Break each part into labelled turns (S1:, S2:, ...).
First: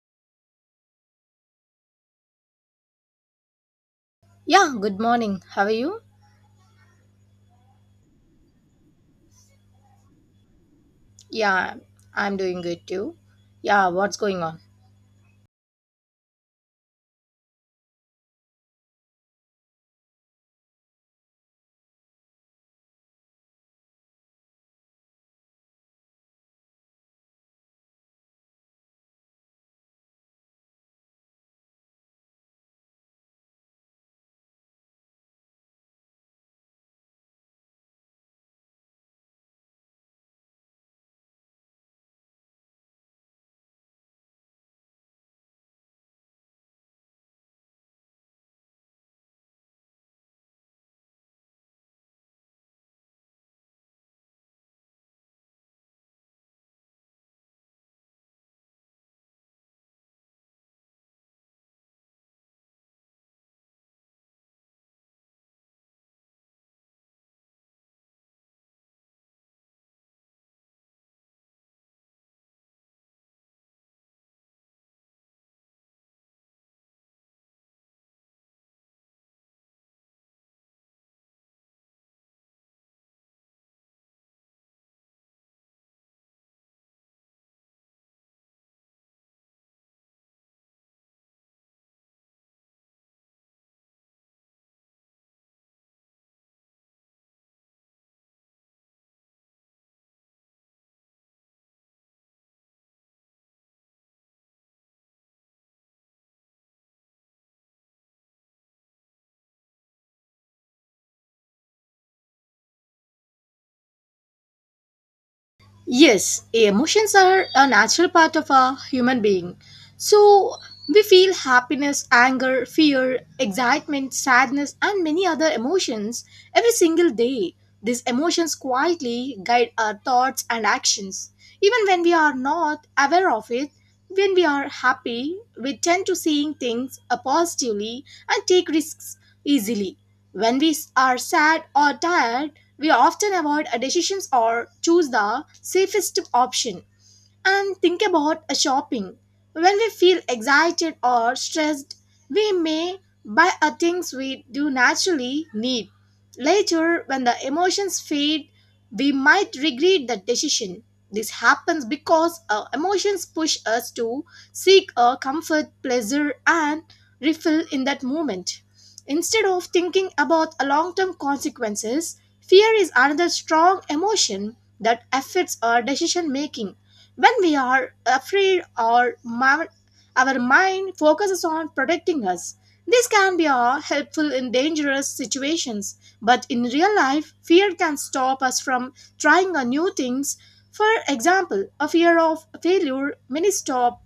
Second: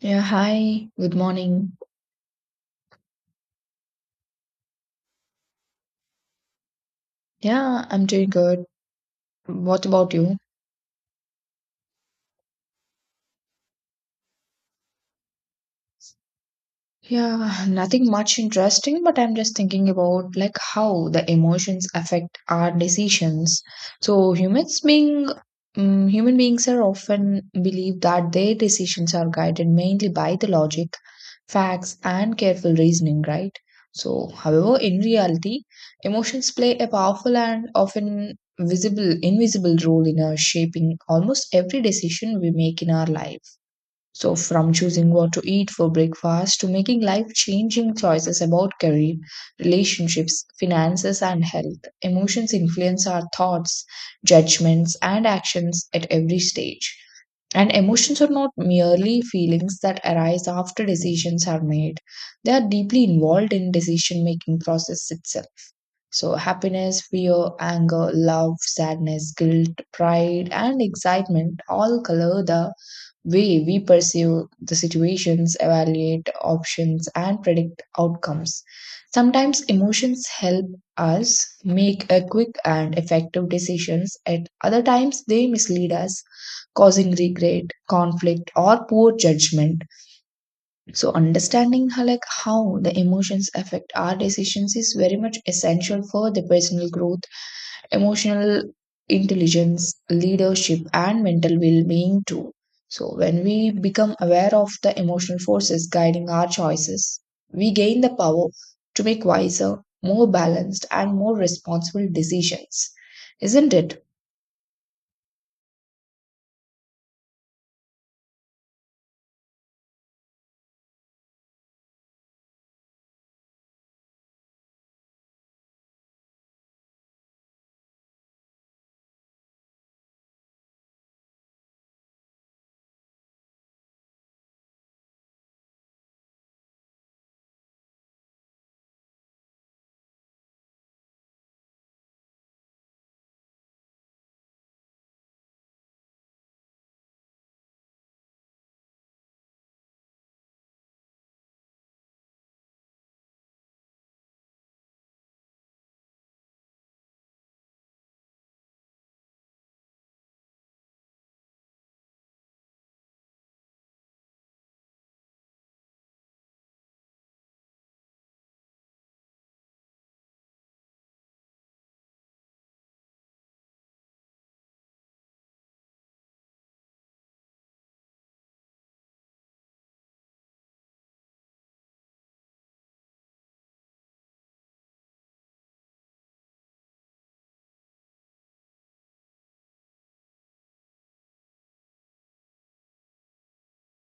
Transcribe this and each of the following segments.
S1: Yeah, hi, good morning.
S2: Yeah, good morning. How are you?
S1: Yeah, I'm doing good. What about you?
S2: Yeah, I'm doing good too. Yeah, what's going on?
S1: Yeah, nothing much interesting, but I'm just thinking about like how the emotions affect our decisions. So humans being human beings are often believe that their decisions are guided mainly by the logic, facts, and careful reasoning, right? So, however, in reality, emotions play a powerful and often visible, invisible role in our shaping almost every decision we make in our life. So, from choosing what to eat for breakfast to making life changing choices about career, relationships, finances, and health, emotions influence our thoughts, judgments, and actions at every stage. And emotions are not merely feelings that arise after decisions are made. They are deeply involved in decision making process itself. So happiness, fear, anger, love, sadness, guilt, pride and excitement all color the way we perceive the situations, evaluate options, and predict outcomes. Sometimes emotions help us make a quick and effective decisions at other times they mislead us causing regret, conflict or poor judgment. So understanding how the emotions affect our decisions is very much essential for the personal growth, emotional intelligence, leadership, and mental well being too. So, when we become aware of the emotional forces guiding our choices, we gain the power to make wiser, more balanced, and more responsible decisions. Isn't it?
S2: Yes, emotions are a natural part of a human being. So we feel happiness, anger, fear, excitement, sadness, and many other emotions every single day. These emotions quietly guide our thoughts and actions. Even when we are not aware of it, when we are happy, we tend to seeing things positively and take risks easily. When we are sad or tired, we often avoid a decisions or choose the safest option. And think about shopping. When we feel excited or stressed, we may buy a things we do naturally need. Later, when the emotions fade, we might regret the decision. This happens because our emotions push us to seek a comfort, pleasure, and refill in that moment. Instead of thinking about a long-term consequences, fear is another strong emotion that affects our decision making when we are afraid, our mind focuses on protecting us. This can be helpful in dangerous situations, but in real life, fear can stop us from trying new things. For example, a fear of failure may stop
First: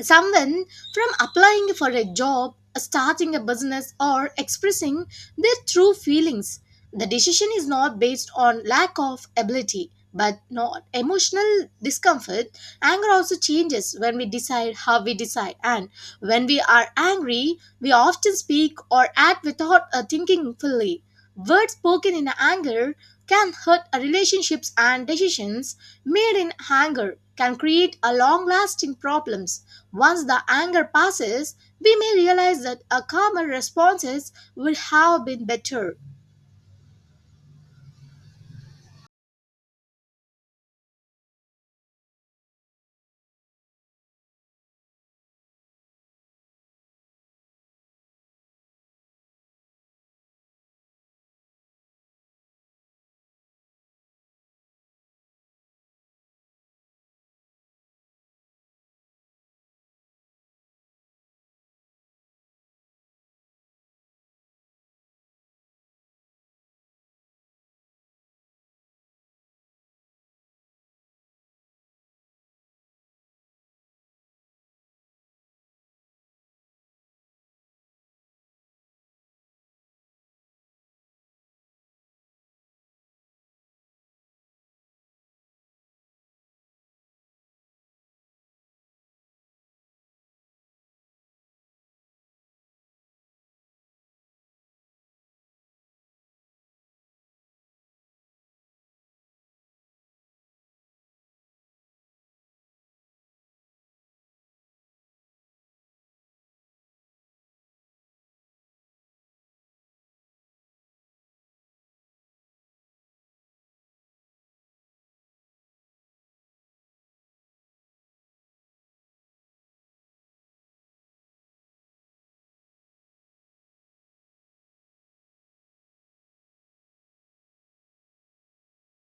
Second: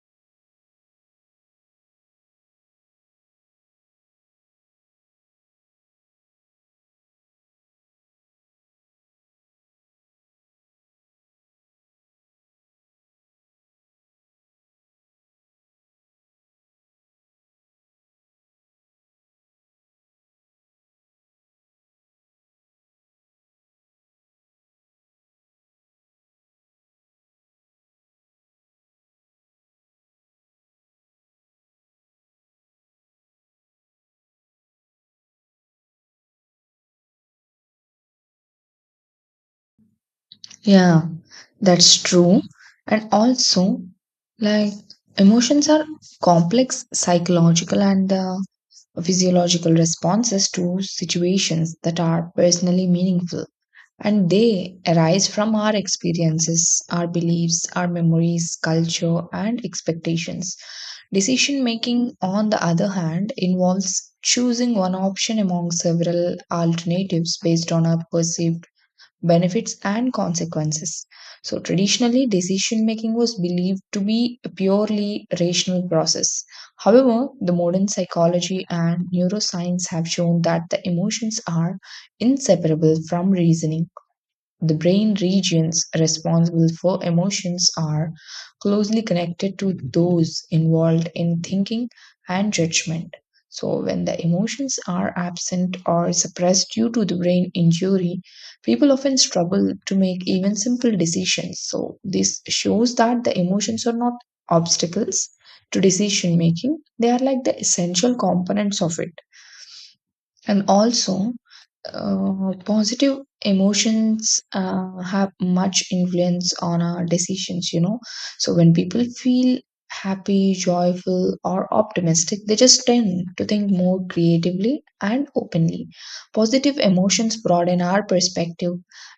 S2: someone from applying for a job, starting a business, or expressing their true feelings. The decision is not based on lack of ability, but not emotional discomfort. Anger also changes when we decide how we decide, and when we are angry, we often speak or act without thinking fully. Words spoken in anger can hurt our relationships and decisions made in anger can create a long-lasting problems. Once the anger passes, we may realize that a calmer responses would have been better.
S1: Yeah, that's true. And also, like, emotions are complex psychological and physiological responses to situations that are personally meaningful. And they arise from our experiences, our beliefs, our memories, culture, and expectations. Decision making, on the other hand, involves choosing one option among several alternatives based on our perceived benefits and consequences. So, traditionally, decision making was believed to be a purely rational process. However, the modern psychology and neuroscience have shown that the emotions are inseparable from reasoning. The brain regions responsible for emotions are closely connected to those involved in thinking and judgment. So, when the emotions are absent or suppressed due to the brain injury, people often struggle to make even simple decisions. So, this shows that the emotions are not obstacles to decision making, they are like the essential components of it. And also, positive emotions have much influence on our decisions, you know. So when people feel happy, joyful, or optimistic, they just tend to think more creatively and openly. Positive emotions broaden our perspective,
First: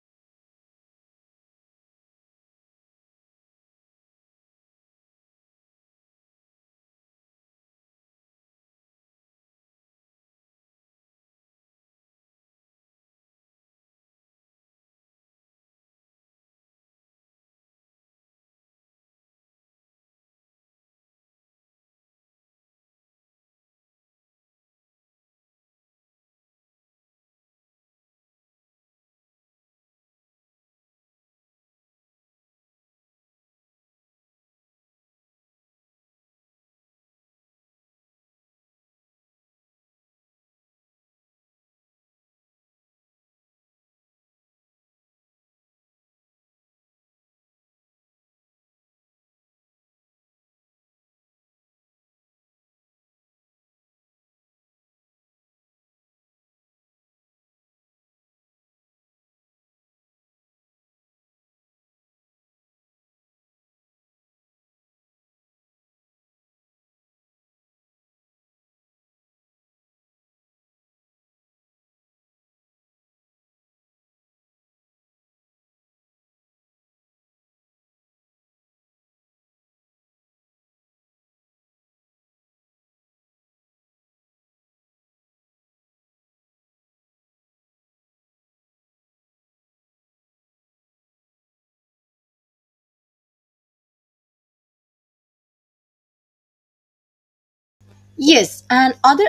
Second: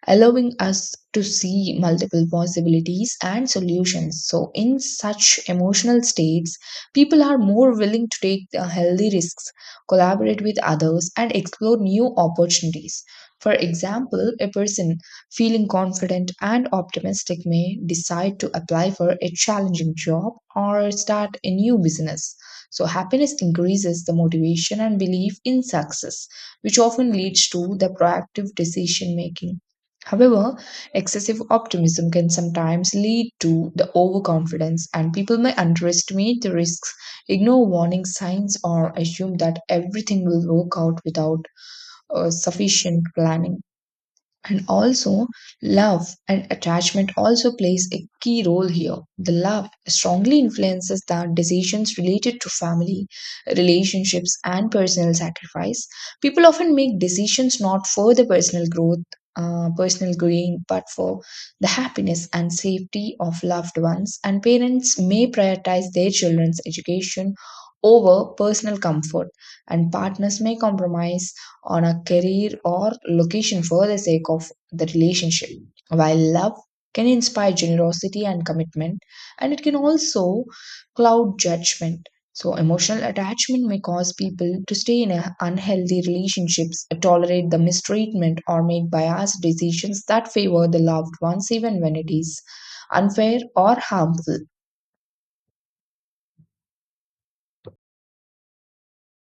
S1: allowing us to see multiple possibilities and solutions. So in such emotional states, people are more willing to take the healthy risks, collaborate with others, and explore new opportunities. For example, a person feeling confident and optimistic may decide to apply for a challenging job or start a new business. So, happiness increases the motivation and belief in success, which often leads to the proactive decision making. However, excessive optimism can sometimes lead to the overconfidence, and people may underestimate the risks, ignore warning signs or assume that everything will work out without sufficient planning. And also, love and attachment also plays a key role here. The love strongly influences the decisions related to family, relationships and personal sacrifice. People often make decisions not for the personal growth, personal gain but for the happiness and safety of loved ones. And parents may prioritize their children's education over personal comfort, and partners may compromise on a career or location for the sake of the relationship. While love can inspire generosity and commitment, and it can also cloud judgment. So, emotional attachment may cause people to stay in a unhealthy relationships, tolerate the mistreatment, or make biased decisions that favor the loved ones, even when it is unfair or harmful.
S2: Yes, and other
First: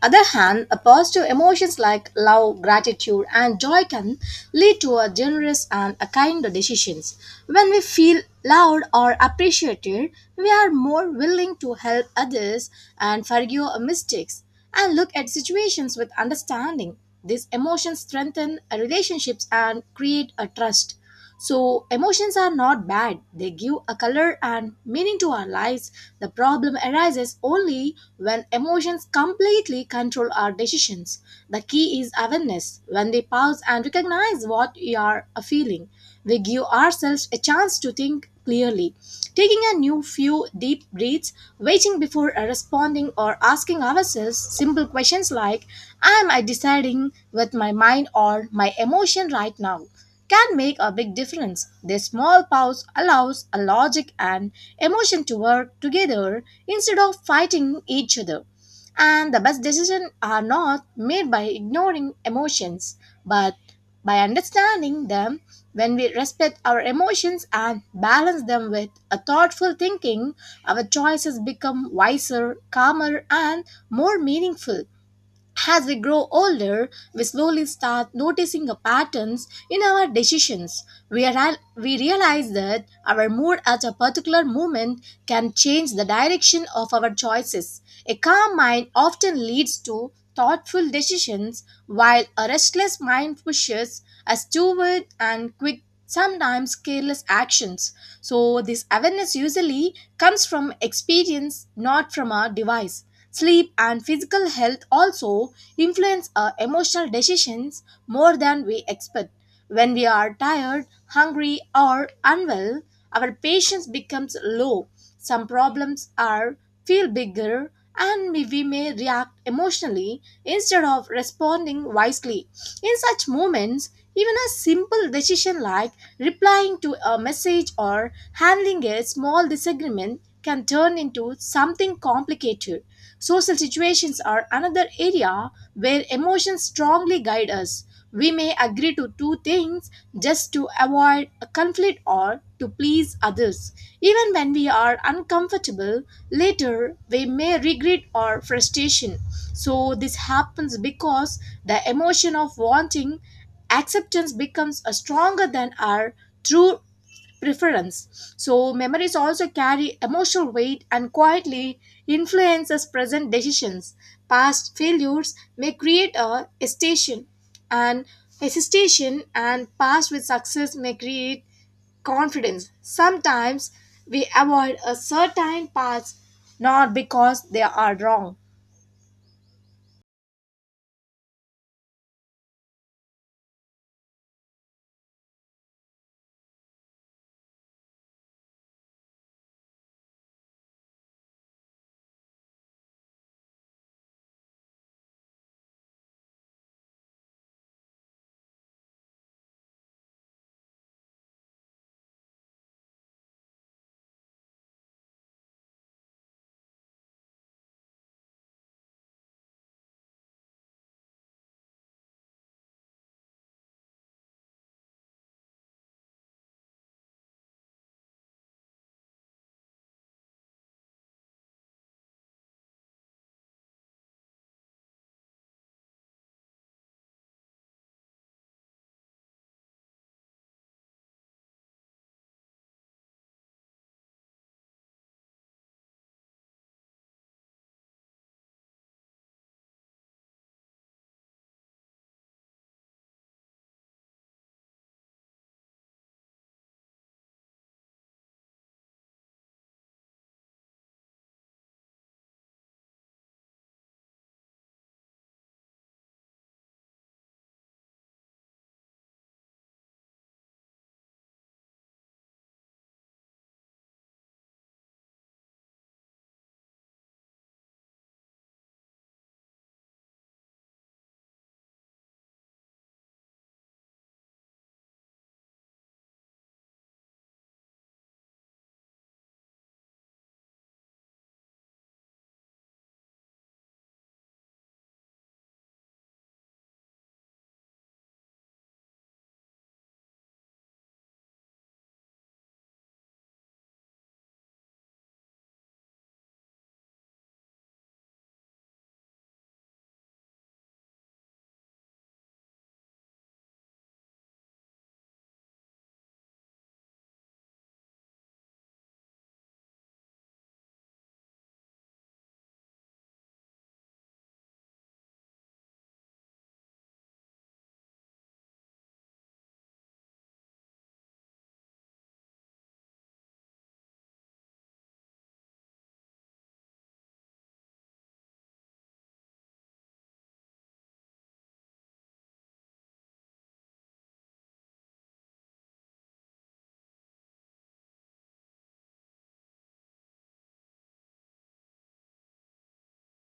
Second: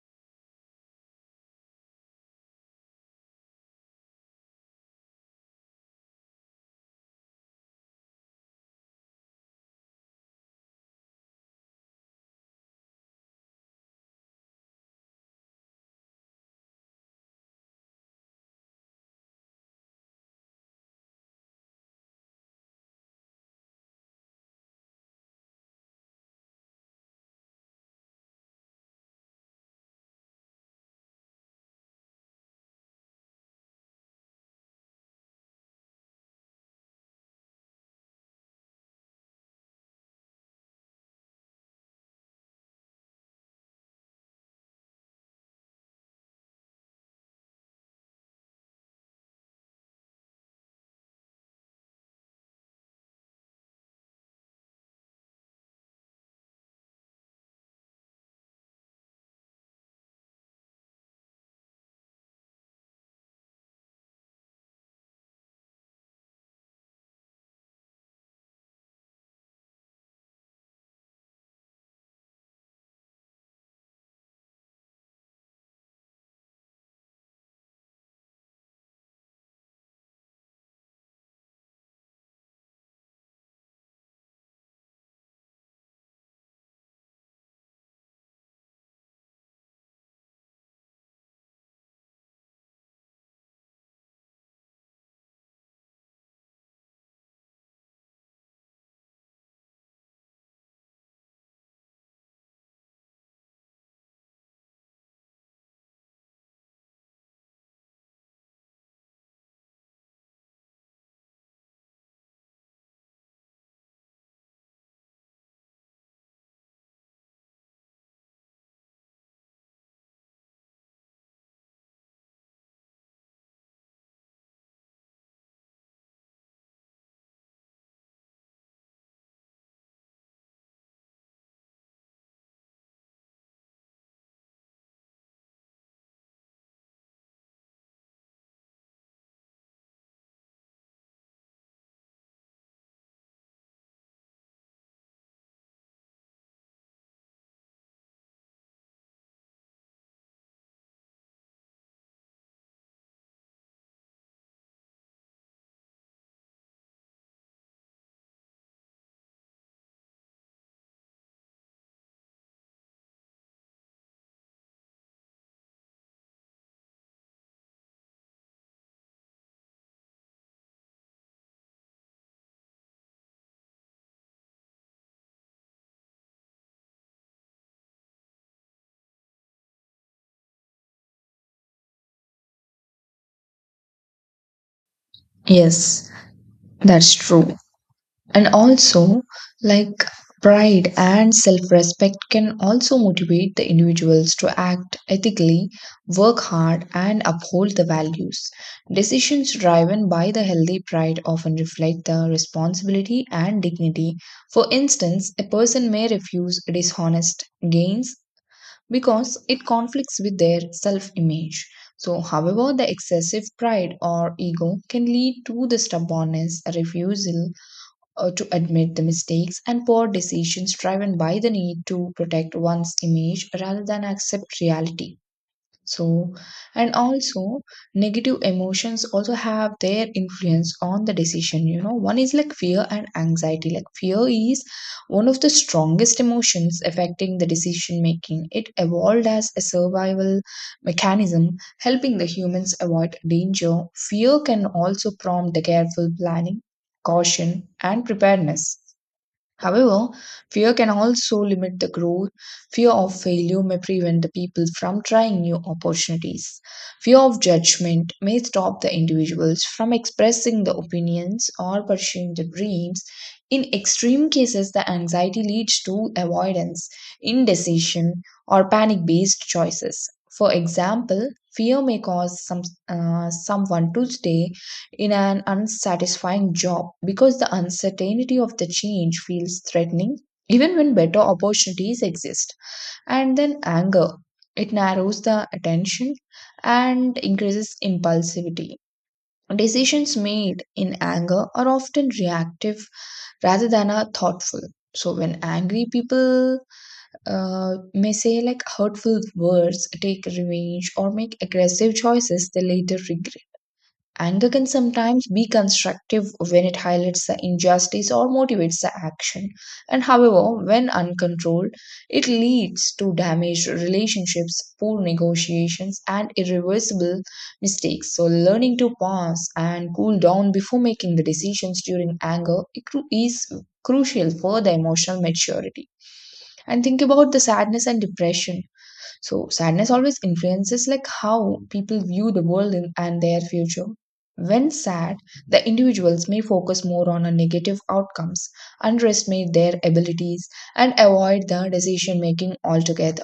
S2: other hand, a positive emotions like love, gratitude, and joy can lead to a generous and a kind decisions. When we feel loved or appreciated, we are more willing to help others and forgive our mistakes and look at situations with understanding. These emotions strengthen relationships and create a trust. So, emotions are not bad, they give a color and meaning to our lives. The problem arises only when emotions completely control our decisions. The key is awareness. When we pause and recognize what we are feeling, we give ourselves a chance to think clearly. Taking a new few deep breaths, waiting before responding, or asking ourselves simple questions like, am I deciding with my mind or my emotion right now? Can make a big difference. This small pause allows a logic and emotion to work together instead of fighting each other. And the best decisions are not made by ignoring emotions, but by understanding them when we respect our emotions and balance them with a thoughtful thinking, our choices become wiser, calmer, and more meaningful. As we grow older, we slowly start noticing the patterns in our decisions. We realize that our mood at a particular moment can change the direction of our choices. A calm mind often leads to thoughtful decisions, while a restless mind pushes us toward and quick sometimes careless actions. So, this awareness usually comes from experience, not from a device. Sleep and physical health also influence our emotional decisions more than we expect. When we are tired, hungry, or unwell, our patience becomes low. Some problems are feel bigger and we may react emotionally instead of responding wisely. In such moments, even a simple decision like replying to a message or handling a small disagreement can turn into something complicated. Social situations are another area where emotions strongly guide us. We may agree to two things just to avoid a conflict or to please others. Even when we are uncomfortable, later we may regret our frustration. So, this happens because the emotion of wanting acceptance becomes a stronger than our true preference. So, memories also carry emotional weight and quietly influences present decisions. Past failures may create a hesitation, and hesitation and past with success may create confidence. Sometimes we avoid a certain path not because they are wrong.
S1: Yes, that's true. And also, like, pride and self respect can also motivate the individuals to act ethically, work hard, and uphold the values. Decisions driven by the healthy pride often reflect the responsibility and dignity. For instance, a person may refuse dishonest gains because it conflicts with their self image. So, however, the excessive pride or ego can lead to the stubbornness, refusal, to admit the mistakes and poor decisions driven by the need to protect one's image rather than accept reality. So, and also, negative emotions also have their influence on the decision. You know, one is like fear and anxiety. Like fear is one of the strongest emotions affecting the decision making. It evolved as a survival mechanism, helping the humans avoid danger. Fear can also prompt the careful planning, caution, and preparedness. However, fear can also limit the growth. Fear of failure may prevent the people from trying new opportunities. Fear of judgment may stop the individuals from expressing the opinions or pursuing the dreams. In extreme cases, the anxiety leads to avoidance, indecision, or panic based choices. For example, fear may cause someone to stay in an unsatisfying job because the uncertainty of the change feels threatening even when better opportunities exist. And then anger, it narrows the attention and increases impulsivity. Decisions made in anger are often reactive rather than are thoughtful. So when angry, people may say like hurtful words, take revenge, or make aggressive choices they later regret. Anger can sometimes be constructive when it highlights the injustice or motivates the action. And however, when uncontrolled, it leads to damaged relationships, poor negotiations, and irreversible mistakes. So, learning to pause and cool down before making the decisions during anger is crucial for the emotional maturity. And think about the sadness and depression. So sadness always influences like how people view the world in- and their future. When sad, the individuals may focus more on a negative outcomes, underestimate their abilities, and avoid the decision making altogether.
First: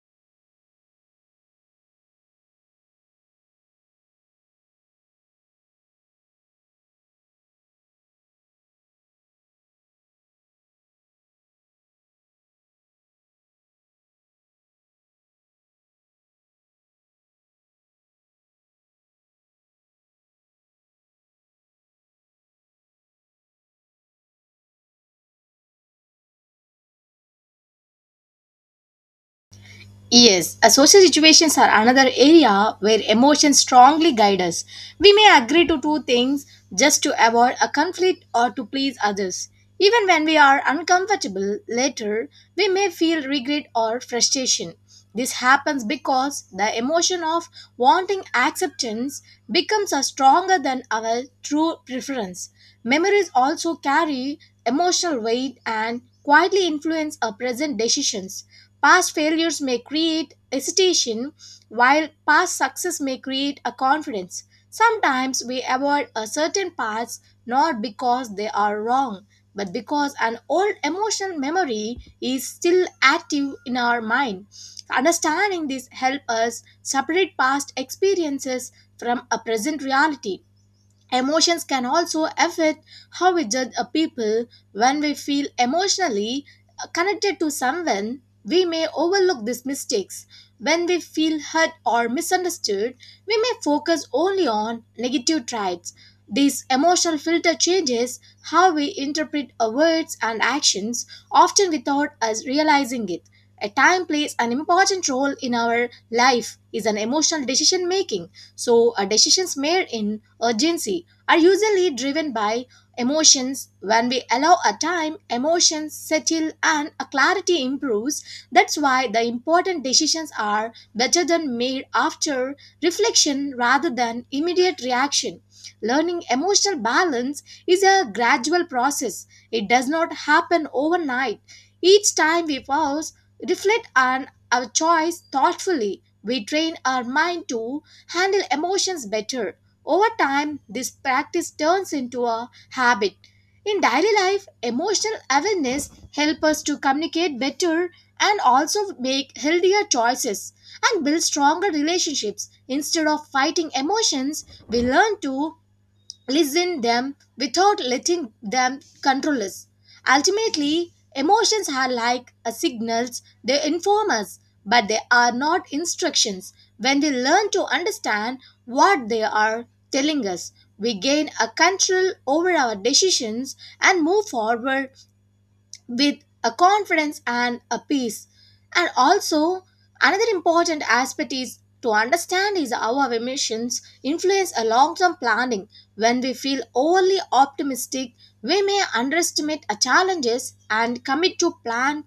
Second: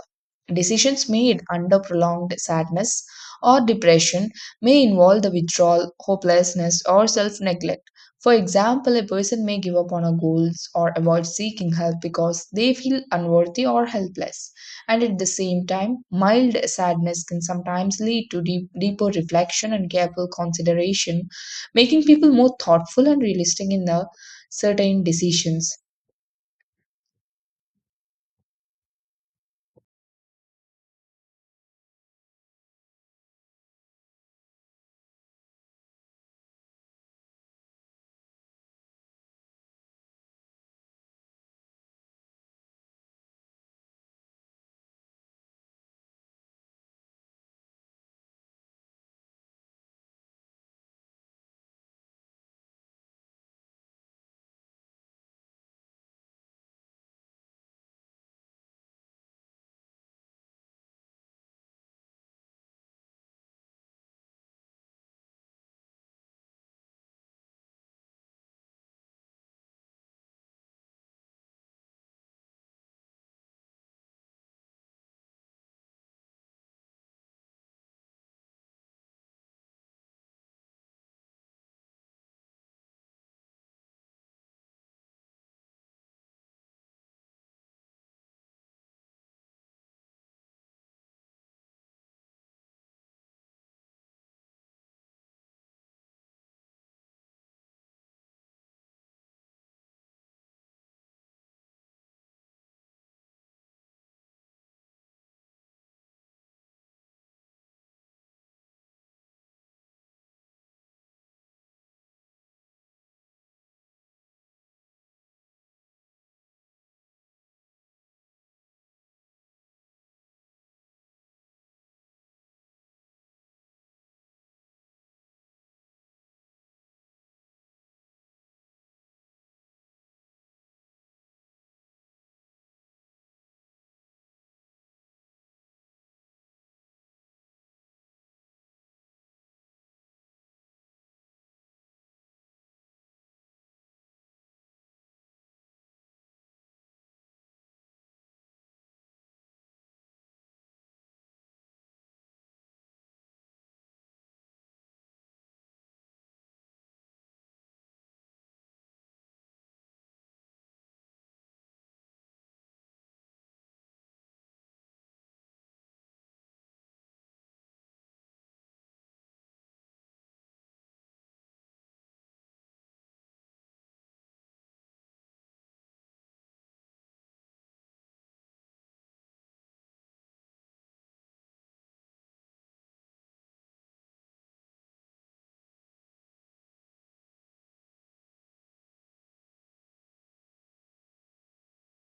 S1: Decisions made under prolonged sadness or depression may involve the withdrawal, hopelessness, or self neglect. For example, a person may give up on a goals or avoid seeking help because they feel unworthy or helpless. And at the same time, mild sadness can sometimes lead to deeper reflection and careful consideration, making people more thoughtful and realistic in their certain decisions.
S2: Yes, social situations are another area where emotions strongly guide us. We may agree to two things just to avoid a conflict or to please others. Even when we are uncomfortable later, we may feel regret or frustration. This happens because the emotion of wanting acceptance becomes a stronger than our true preference. Memories also carry emotional weight and quietly influence our present decisions. Past failures may create hesitation, while past success may create a confidence. Sometimes we avoid a certain paths not because they are wrong, but because an old emotional memory is still active in our mind. Understanding this helps us separate past experiences from a present reality. Emotions can also affect how we judge a people. When we feel emotionally connected to someone, we may overlook these mistakes. When we feel hurt or misunderstood, we may focus only on negative traits. This emotional filter changes how we interpret our words and actions, often without us realizing it. A time plays an important role in our life is an emotional decision making. So, a decisions made in urgency are usually driven by emotions. When we allow a time, emotions settle and a clarity improves. That's why the important decisions are better than made after reflection rather than immediate reaction. Learning emotional balance is a gradual process. It does not happen overnight. Each time we pause, reflect on our choice thoughtfully, we train our mind to handle emotions better. Over time, this practice turns into a habit. In daily life, emotional awareness helps us to communicate better and also make healthier choices and build stronger relationships. Instead of fighting emotions, we learn to listen them without letting them control us. Ultimately, emotions are like a signals, they inform us, but they are not instructions. When we learn to understand what they are telling us, we gain a control over our decisions and move forward with a confidence and a peace. And also, another important aspect is to understand is our emotions influence a long-term planning. When we feel overly optimistic, we may underestimate our challenges and commit to plan,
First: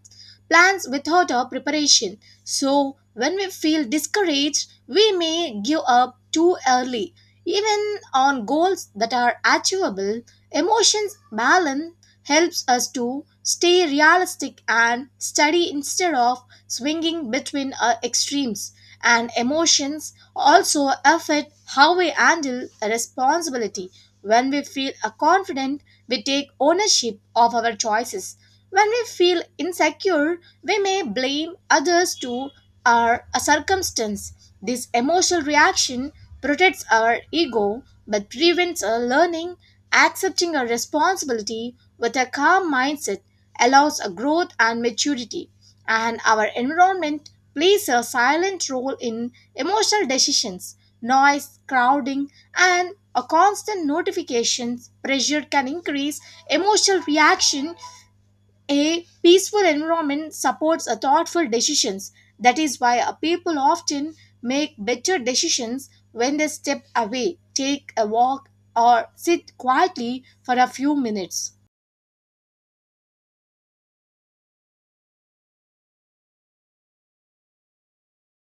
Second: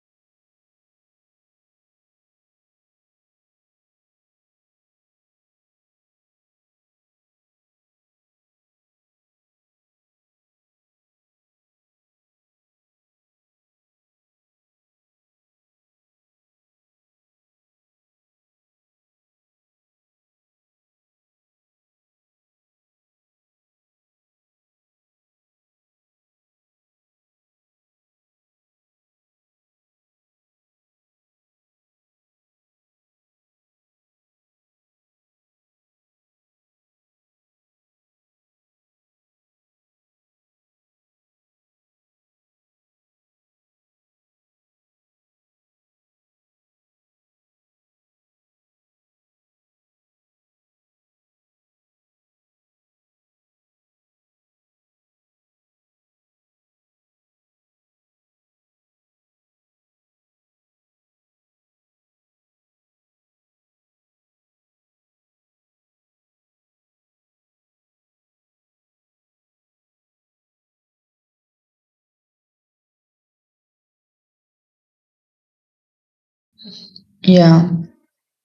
S2: plans without our preparation. So, when we feel discouraged, we may give up too early. Even on goals that are achievable, emotions balance helps us to stay realistic and steady instead of swinging between extremes and emotions also affect how we handle a responsibility. When we feel a confident, we take ownership of our choices. When we feel insecure, we may blame others to our a circumstance. This emotional reaction protects our ego but prevents our learning, accepting a responsibility with a calm mindset allows a growth and maturity and our environment plays a silent role in emotional decisions. Noise, crowding, and a constant notifications pressure can increase emotional reaction. A peaceful environment supports a thoughtful decisions. That is why a people often make better decisions when they step away, take a walk, or sit quietly for a few minutes.
S1: Yeah.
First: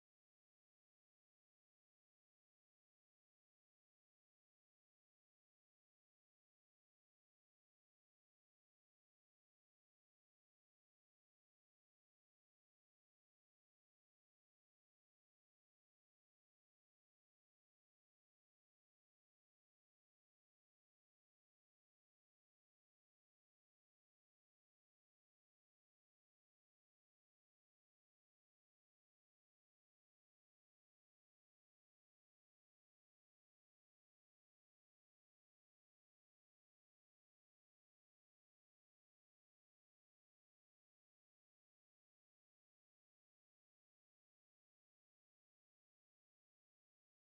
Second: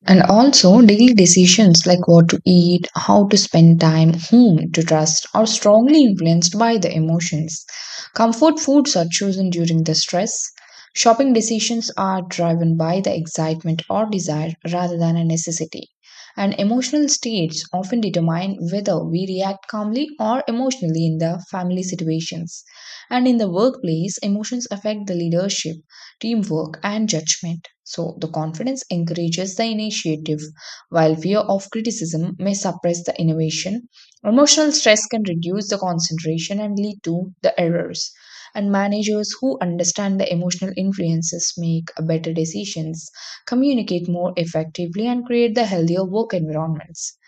S1: And also, daily decisions like what to eat, how to spend time, whom to trust are strongly influenced by the emotions. Comfort foods are chosen during the stress. Shopping decisions are driven by the excitement or desire rather than a necessity. And emotional states often determine whether we react calmly or emotionally in the family situations. And in the workplace, emotions affect the leadership, teamwork, and judgment. So, the confidence encourages the initiative, while fear of criticism may suppress the innovation. Emotional stress can reduce the concentration and lead to the errors. And managers who understand the emotional influences make better decisions, communicate more effectively, and create the healthier work environments.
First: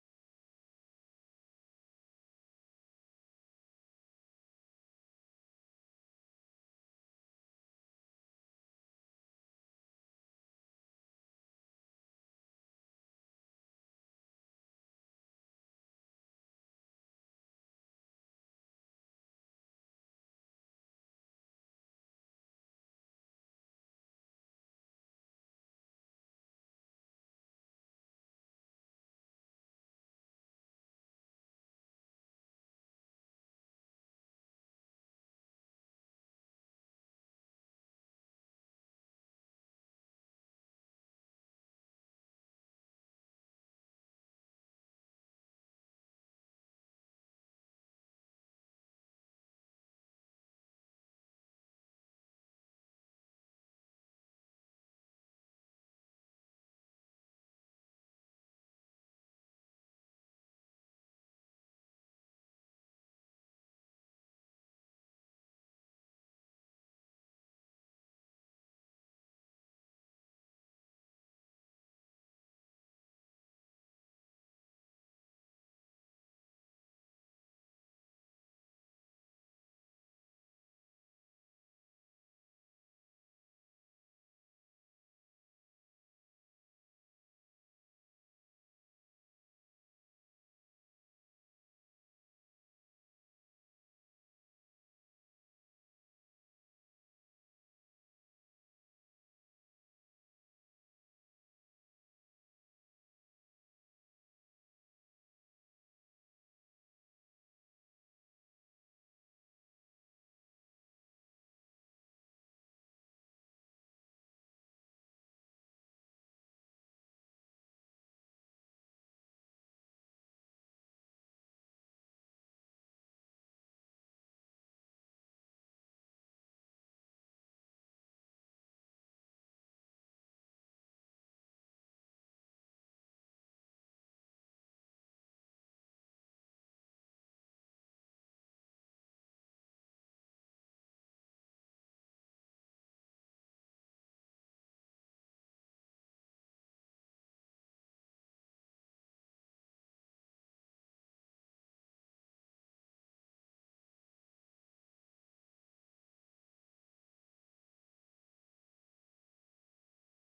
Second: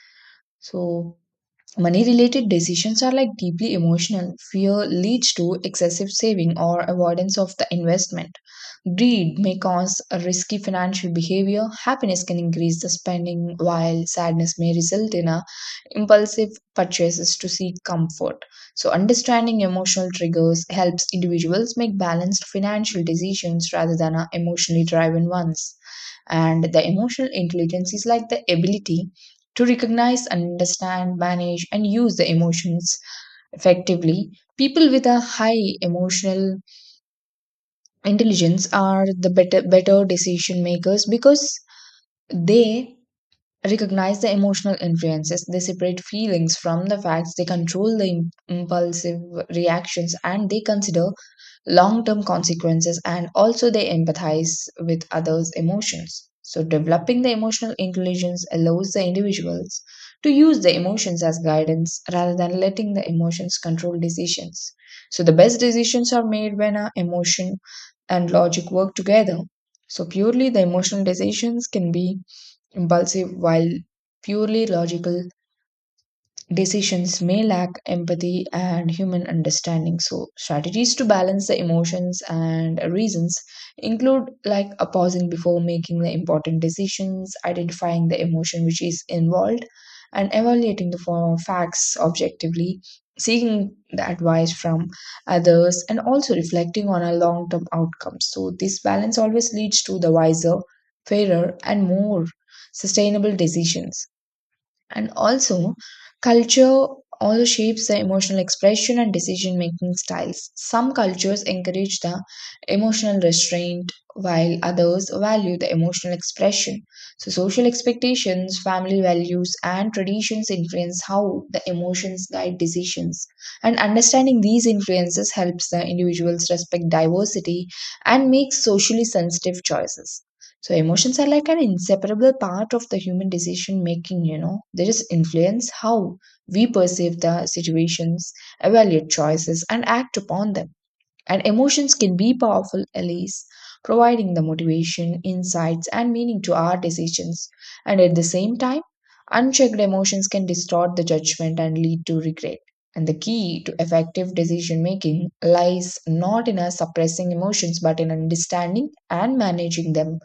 S1: So, money related decisions are like deeply emotional. Fear leads to excessive saving or avoidance of the investment. Greed may cause a risky financial behavior. Happiness can increase the spending, while sadness may result in a impulsive purchases to seek comfort. So, understanding emotional triggers helps individuals make balanced financial decisions rather than a emotionally driven ones. And the emotional intelligence is like the ability to recognize, understand, manage, and use the emotions effectively. People with a high emotional intelligence are the better decision makers because they recognize the emotional influences, they separate feelings from the facts, they control the impulsive reactions and they consider long term consequences, and also they empathize with others' emotions. So, developing the emotional intelligence allows the individuals to use the emotions as guidance rather than letting the emotions control decisions. So, the best decisions are made when our emotion and logic work together. So, purely the emotional decisions can be impulsive, while purely logical decisions may lack empathy and human understanding. So, strategies to balance the emotions and reasons include like a pausing before making the important decisions, identifying the emotion which is involved, and evaluating the facts objectively, seeking the advice from others, and also reflecting on our long term outcomes. So, this balance always leads to the wiser, fairer, and more sustainable decisions. And also, culture also shapes the emotional expression and decision making styles. Some cultures encourage the emotional restraint, while others value the emotional expression. So, social expectations, family values, and traditions influence how the emotions guide decisions. And understanding these influences helps the individuals respect diversity and make socially sensitive choices. So emotions are like an inseparable part of the human decision making, you know. They just influence how we perceive the situations, evaluate choices, and act upon them. And emotions can be powerful allies, providing the motivation, insights, and meaning to our decisions. And at the same time, unchecked emotions can distort the judgment and lead to regret. And the key to effective decision making lies not in us suppressing emotions but in understanding and managing them.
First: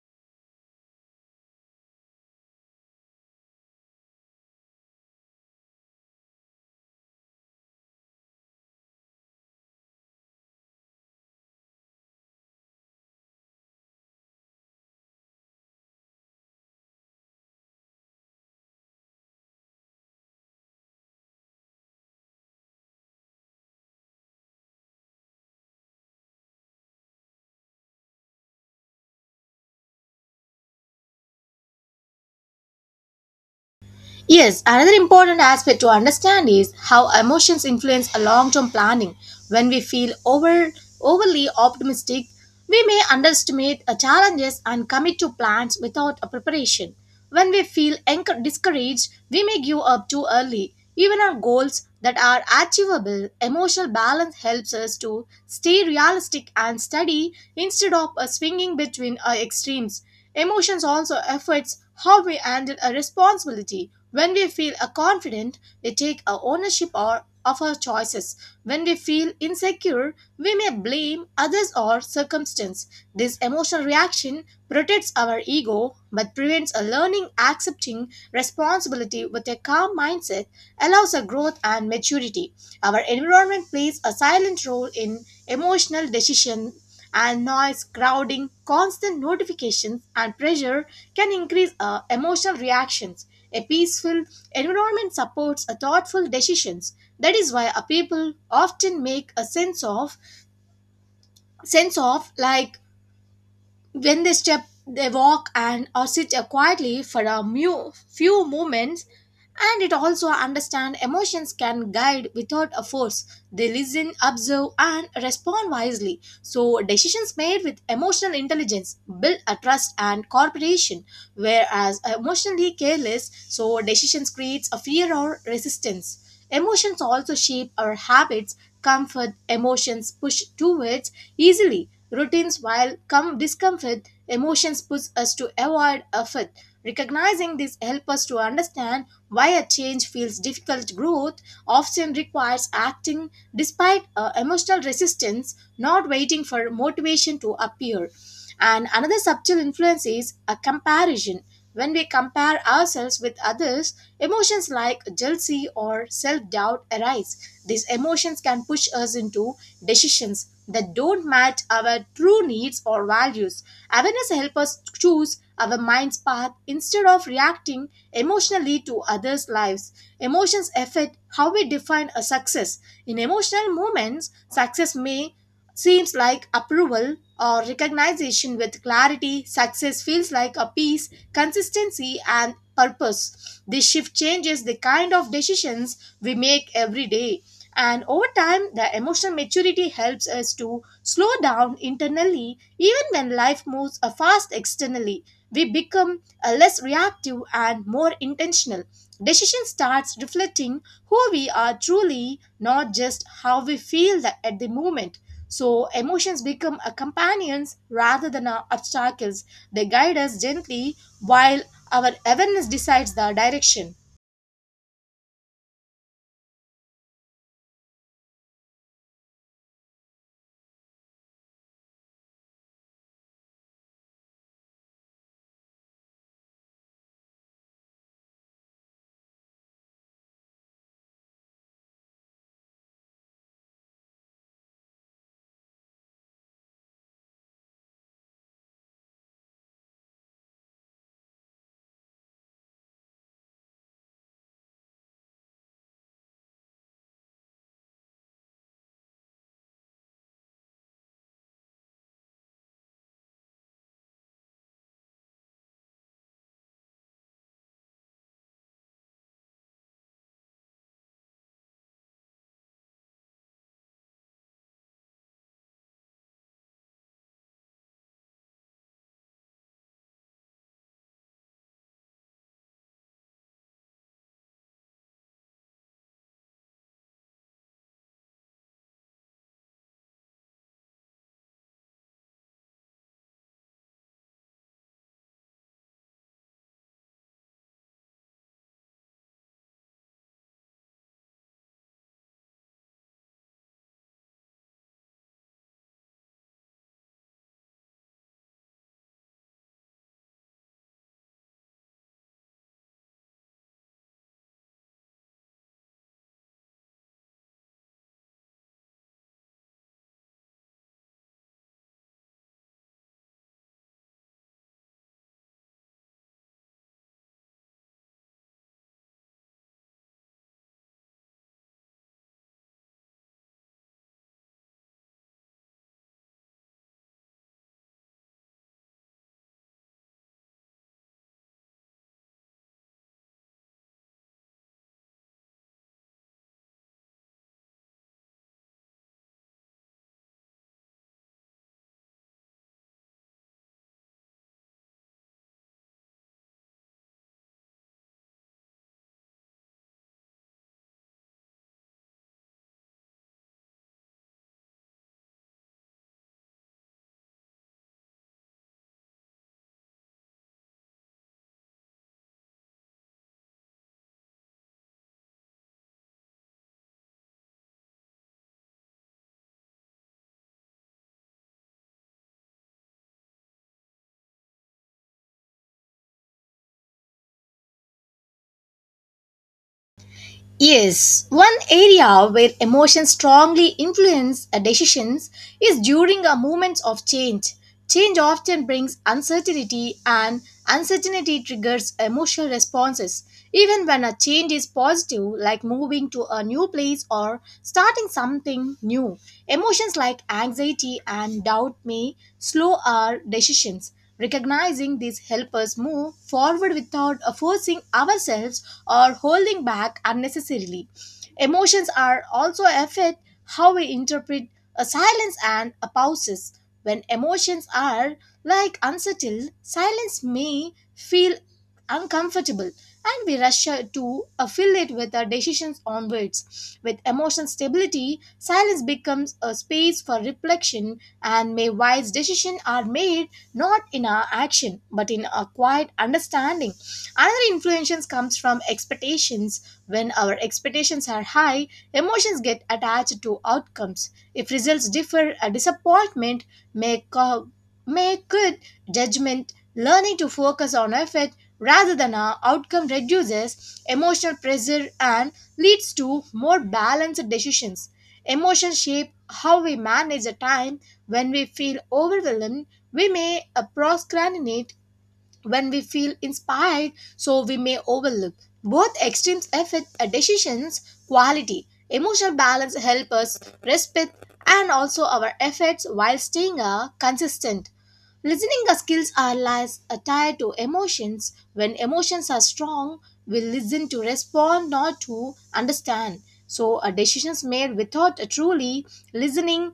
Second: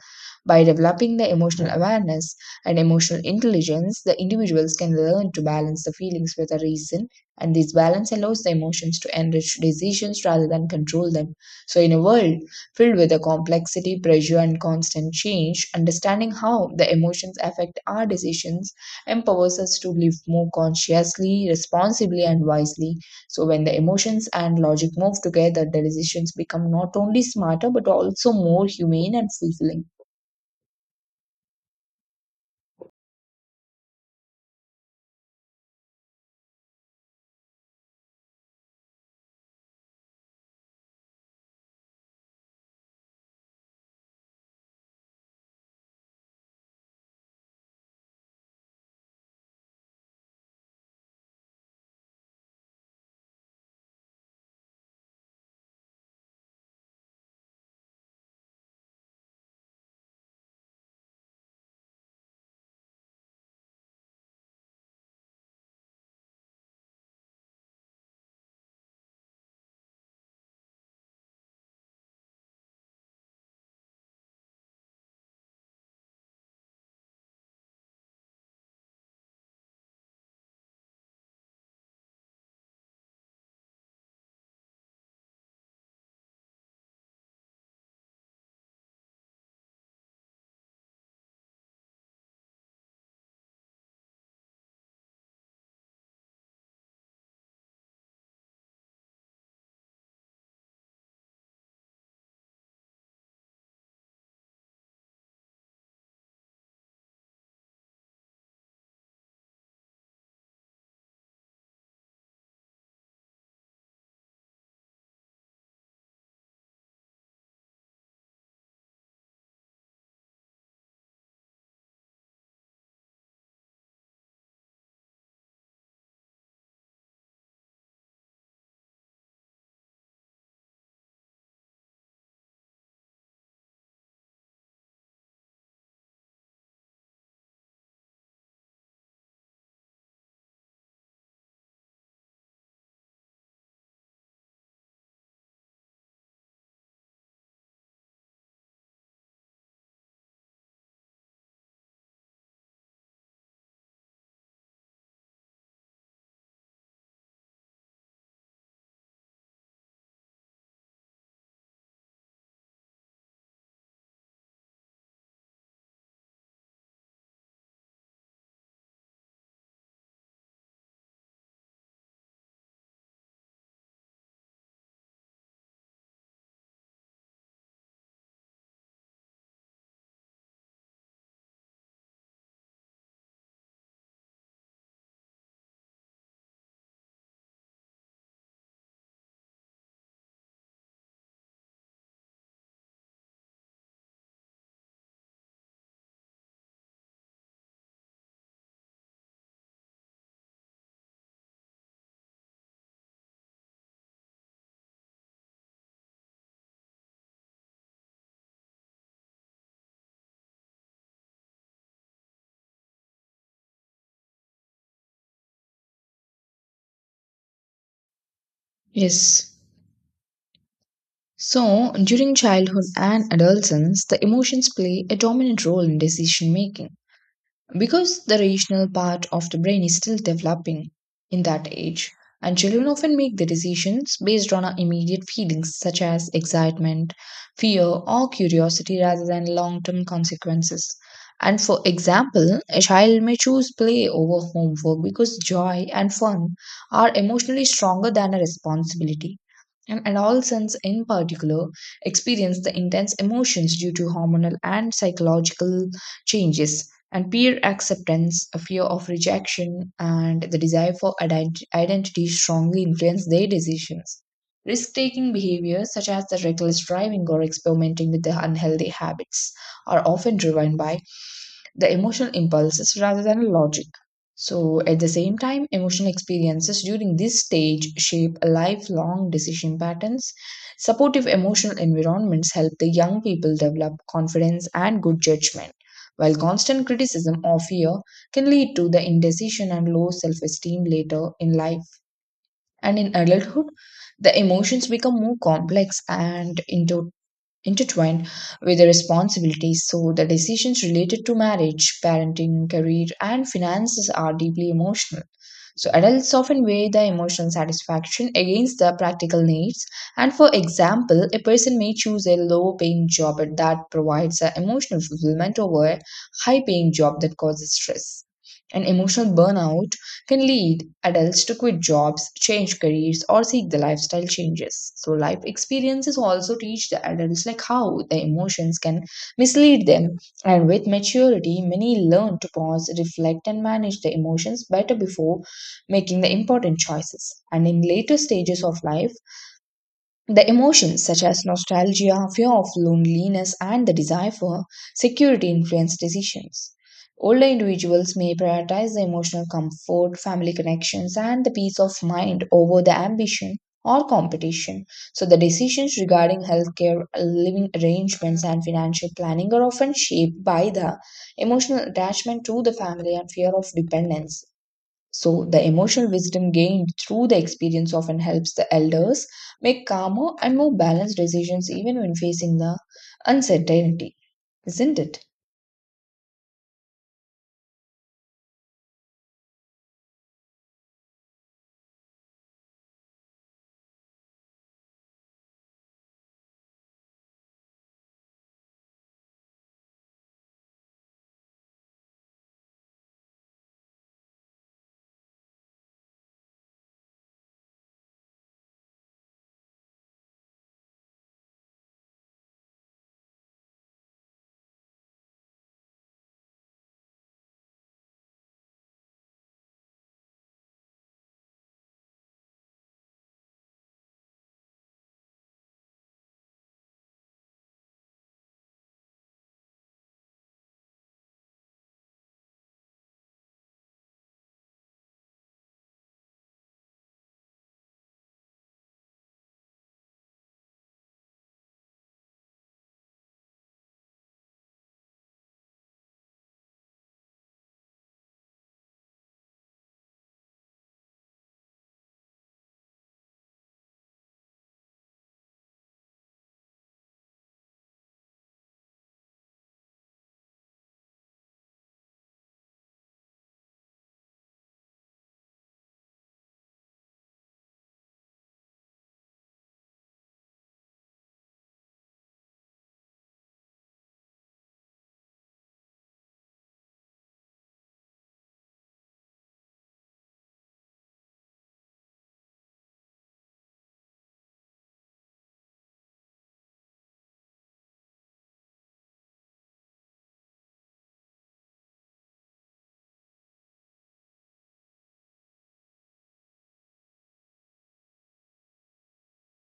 S1: By developing the emotional awareness and emotional intelligence, the individuals can learn to balance the feelings with the reason, and this balance allows the emotions to enrich decisions rather than control them. So, in a world filled with the complexity, pressure, and constant change, understanding how the emotions affect our decisions empowers us to live more consciously, responsibly, and wisely. So, when the emotions and logic move together, the decisions become not only smarter but also more humane and fulfilling.
S2: Yes, another important aspect to understand is how emotions influence a long-term planning. When we feel overly optimistic, we may underestimate challenges and commit to plans without a preparation. When we feel discouraged, we may give up too early. Even on goals that are achievable, emotional balance helps us to stay realistic and steady instead of swinging between extremes. Emotions also affects how we handle a responsibility. When we feel a confident, we take a ownership or of our choices. When we feel insecure, we may blame others or circumstance. This emotional reaction protects our ego but prevents a learning accepting responsibility with a calm mindset allows a growth and maturity. Our environment plays a silent role in emotional decision and noise, crowding, constant notifications and pressure can increase emotional reactions. A peaceful environment supports a thoughtful decisions. That is why a people often make a sense of like when they step, they walk and or sit quietly for a few moments, and it also understand emotions can guide without a force. They listen, observe, and respond wisely. So decisions made with emotional intelligence build a trust and cooperation, whereas emotionally careless, so decisions creates a fear or resistance. Emotions also shape our habits. Comfort emotions push towards easily routines, while discomfort emotions push us to avoid effort. Recognizing this helps us to understand why a change feels difficult. Growth often requires acting despite emotional resistance, not waiting for motivation to appear. And another subtle influence is a comparison. When we compare ourselves with others, emotions like jealousy or self doubt arise. These emotions can push us into decisions that don't match our true needs or values. Awareness helps us choose our mind's path instead of reacting emotionally to others' lives. Emotions affect how we define a success. In emotional moments, success may seems like approval or recognition with clarity success feels like a peace consistency and purpose this shift changes the kind of decisions we make every day and over time, the emotional maturity helps us to slow down internally even when life moves fast externally. We become less reactive and more intentional. Decision starts reflecting who we are truly, not just how we feel that at the moment. So, emotions become a companions rather than our obstacles. They guide us gently while our awareness decides the direction.
S1: Yes. So, during childhood and adolescence, the emotions play a dominant role in decision making. Because the rational part of the brain is still developing in that age, and children often make their decisions based on our immediate feelings such as excitement, fear, or curiosity rather than long term consequences. And for example, a child may choose play over homework because joy and fun are emotionally stronger than a responsibility. And adolescents, in particular, experience the intense emotions due to hormonal and psychological changes, and peer acceptance, a fear of rejection, and the desire for identity strongly influence their decisions. Risk taking behaviors, such as the reckless driving or experimenting with the unhealthy habits, are often driven by the emotional impulses rather than logic. So, at the same time, emotional experiences during this stage shape lifelong decision patterns. Supportive emotional environments help the young people develop confidence and good judgment, while constant criticism or fear can lead to the indecision and low self esteem later in life. And in adulthood, the emotions become more complex and into intertwined with the responsibilities. So, the decisions related to marriage, parenting, career, and finances are deeply emotional. So, adults often weigh the emotional satisfaction against the practical needs. And for example, a person may choose a low paying job that provides a emotional fulfillment over a high paying job that causes stress. And emotional burnout can lead adults to quit jobs, change careers, or seek the lifestyle changes. So, life experiences also teach the adults like how the emotions can mislead them. And with maturity, many learn to pause, reflect, and manage the emotions better before making the important choices. And in later stages of life, the emotions such as nostalgia, fear of loneliness, and the desire for security influence decisions. Older individuals may prioritize the emotional comfort, family connections, and the peace of mind over the ambition or competition. So, the decisions regarding healthcare, living arrangements, and financial planning are often shaped by the emotional attachment to the family and fear of dependence. So, the emotional wisdom gained through the experience often helps the elders make calmer and more balanced decisions even when facing the uncertainty, isn't it?
S2: Yes, one area where emotions strongly influence decisions is during a moments of change. Change often brings uncertainty and uncertainty triggers emotional responses. Even when a change is positive, like moving to a new place or starting something new, emotions like anxiety and doubt may slow our decisions. Recognizing these help us move forward without forcing ourselves or holding back unnecessarily. Emotions are also affect how we interpret a silence and a pauses. When emotions are like unsettled, silence may feel uncomfortable and we rush to fill it with our decisions onwards. With emotional stability, silence becomes a space for reflection and may wise decisions are made not in our action but in a quiet understanding another influence comes from expectations when our expectations are high emotions get attached to outcomes if results differ a disappointment may co- may good judgment learning to focus on effort rather than our outcome reduces emotional pressure and leads to more balanced decisions. Emotions shape how we manage the time when we feel overwhelmed we may procrastinate when we feel inspired, so we may overlook. Both extremes affect a decision's quality. Emotional balance help us respect and also our efforts while staying consistent. Listening skills are lies tied to emotions. When emotions are strong, we listen to respond, not to understand. So, decisions made without truly listening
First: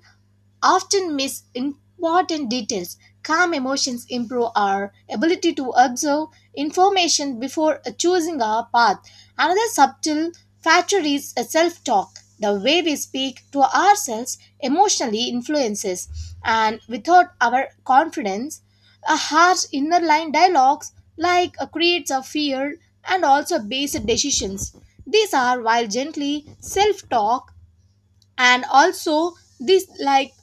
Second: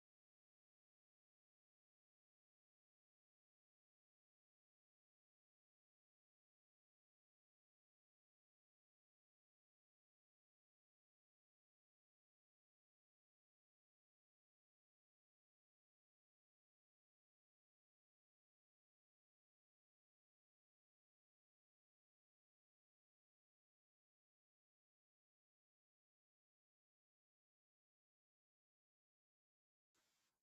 S2: often miss important details. Calm emotions improve our ability to observe information before choosing our path. Another subtle factor is self talk. The way we speak to ourselves emotionally influences, and without our confidence, a harsh inner line dialogues like creates a fear and also base decisions. These are, while gently self talk, and also this like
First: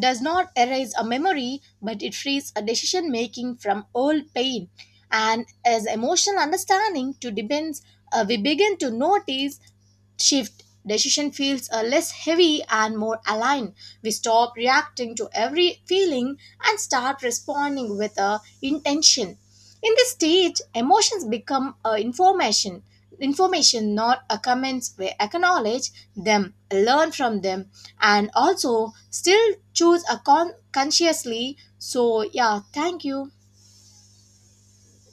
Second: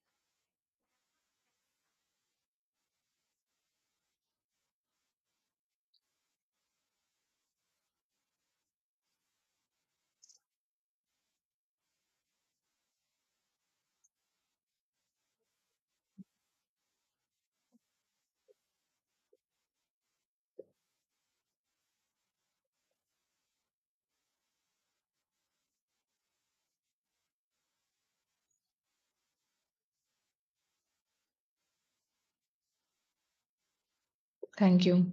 S2: does not erase a memory but it frees a decision making from old pain and as emotional understanding to depends we begin to notice shift decision feels less heavy and more aligned we stop reacting to every feeling and start responding with a intention in this stage emotions become information information not a comments we acknowledge them learn from them and also still choose a consciously so yeah thank you
S1: Thank you.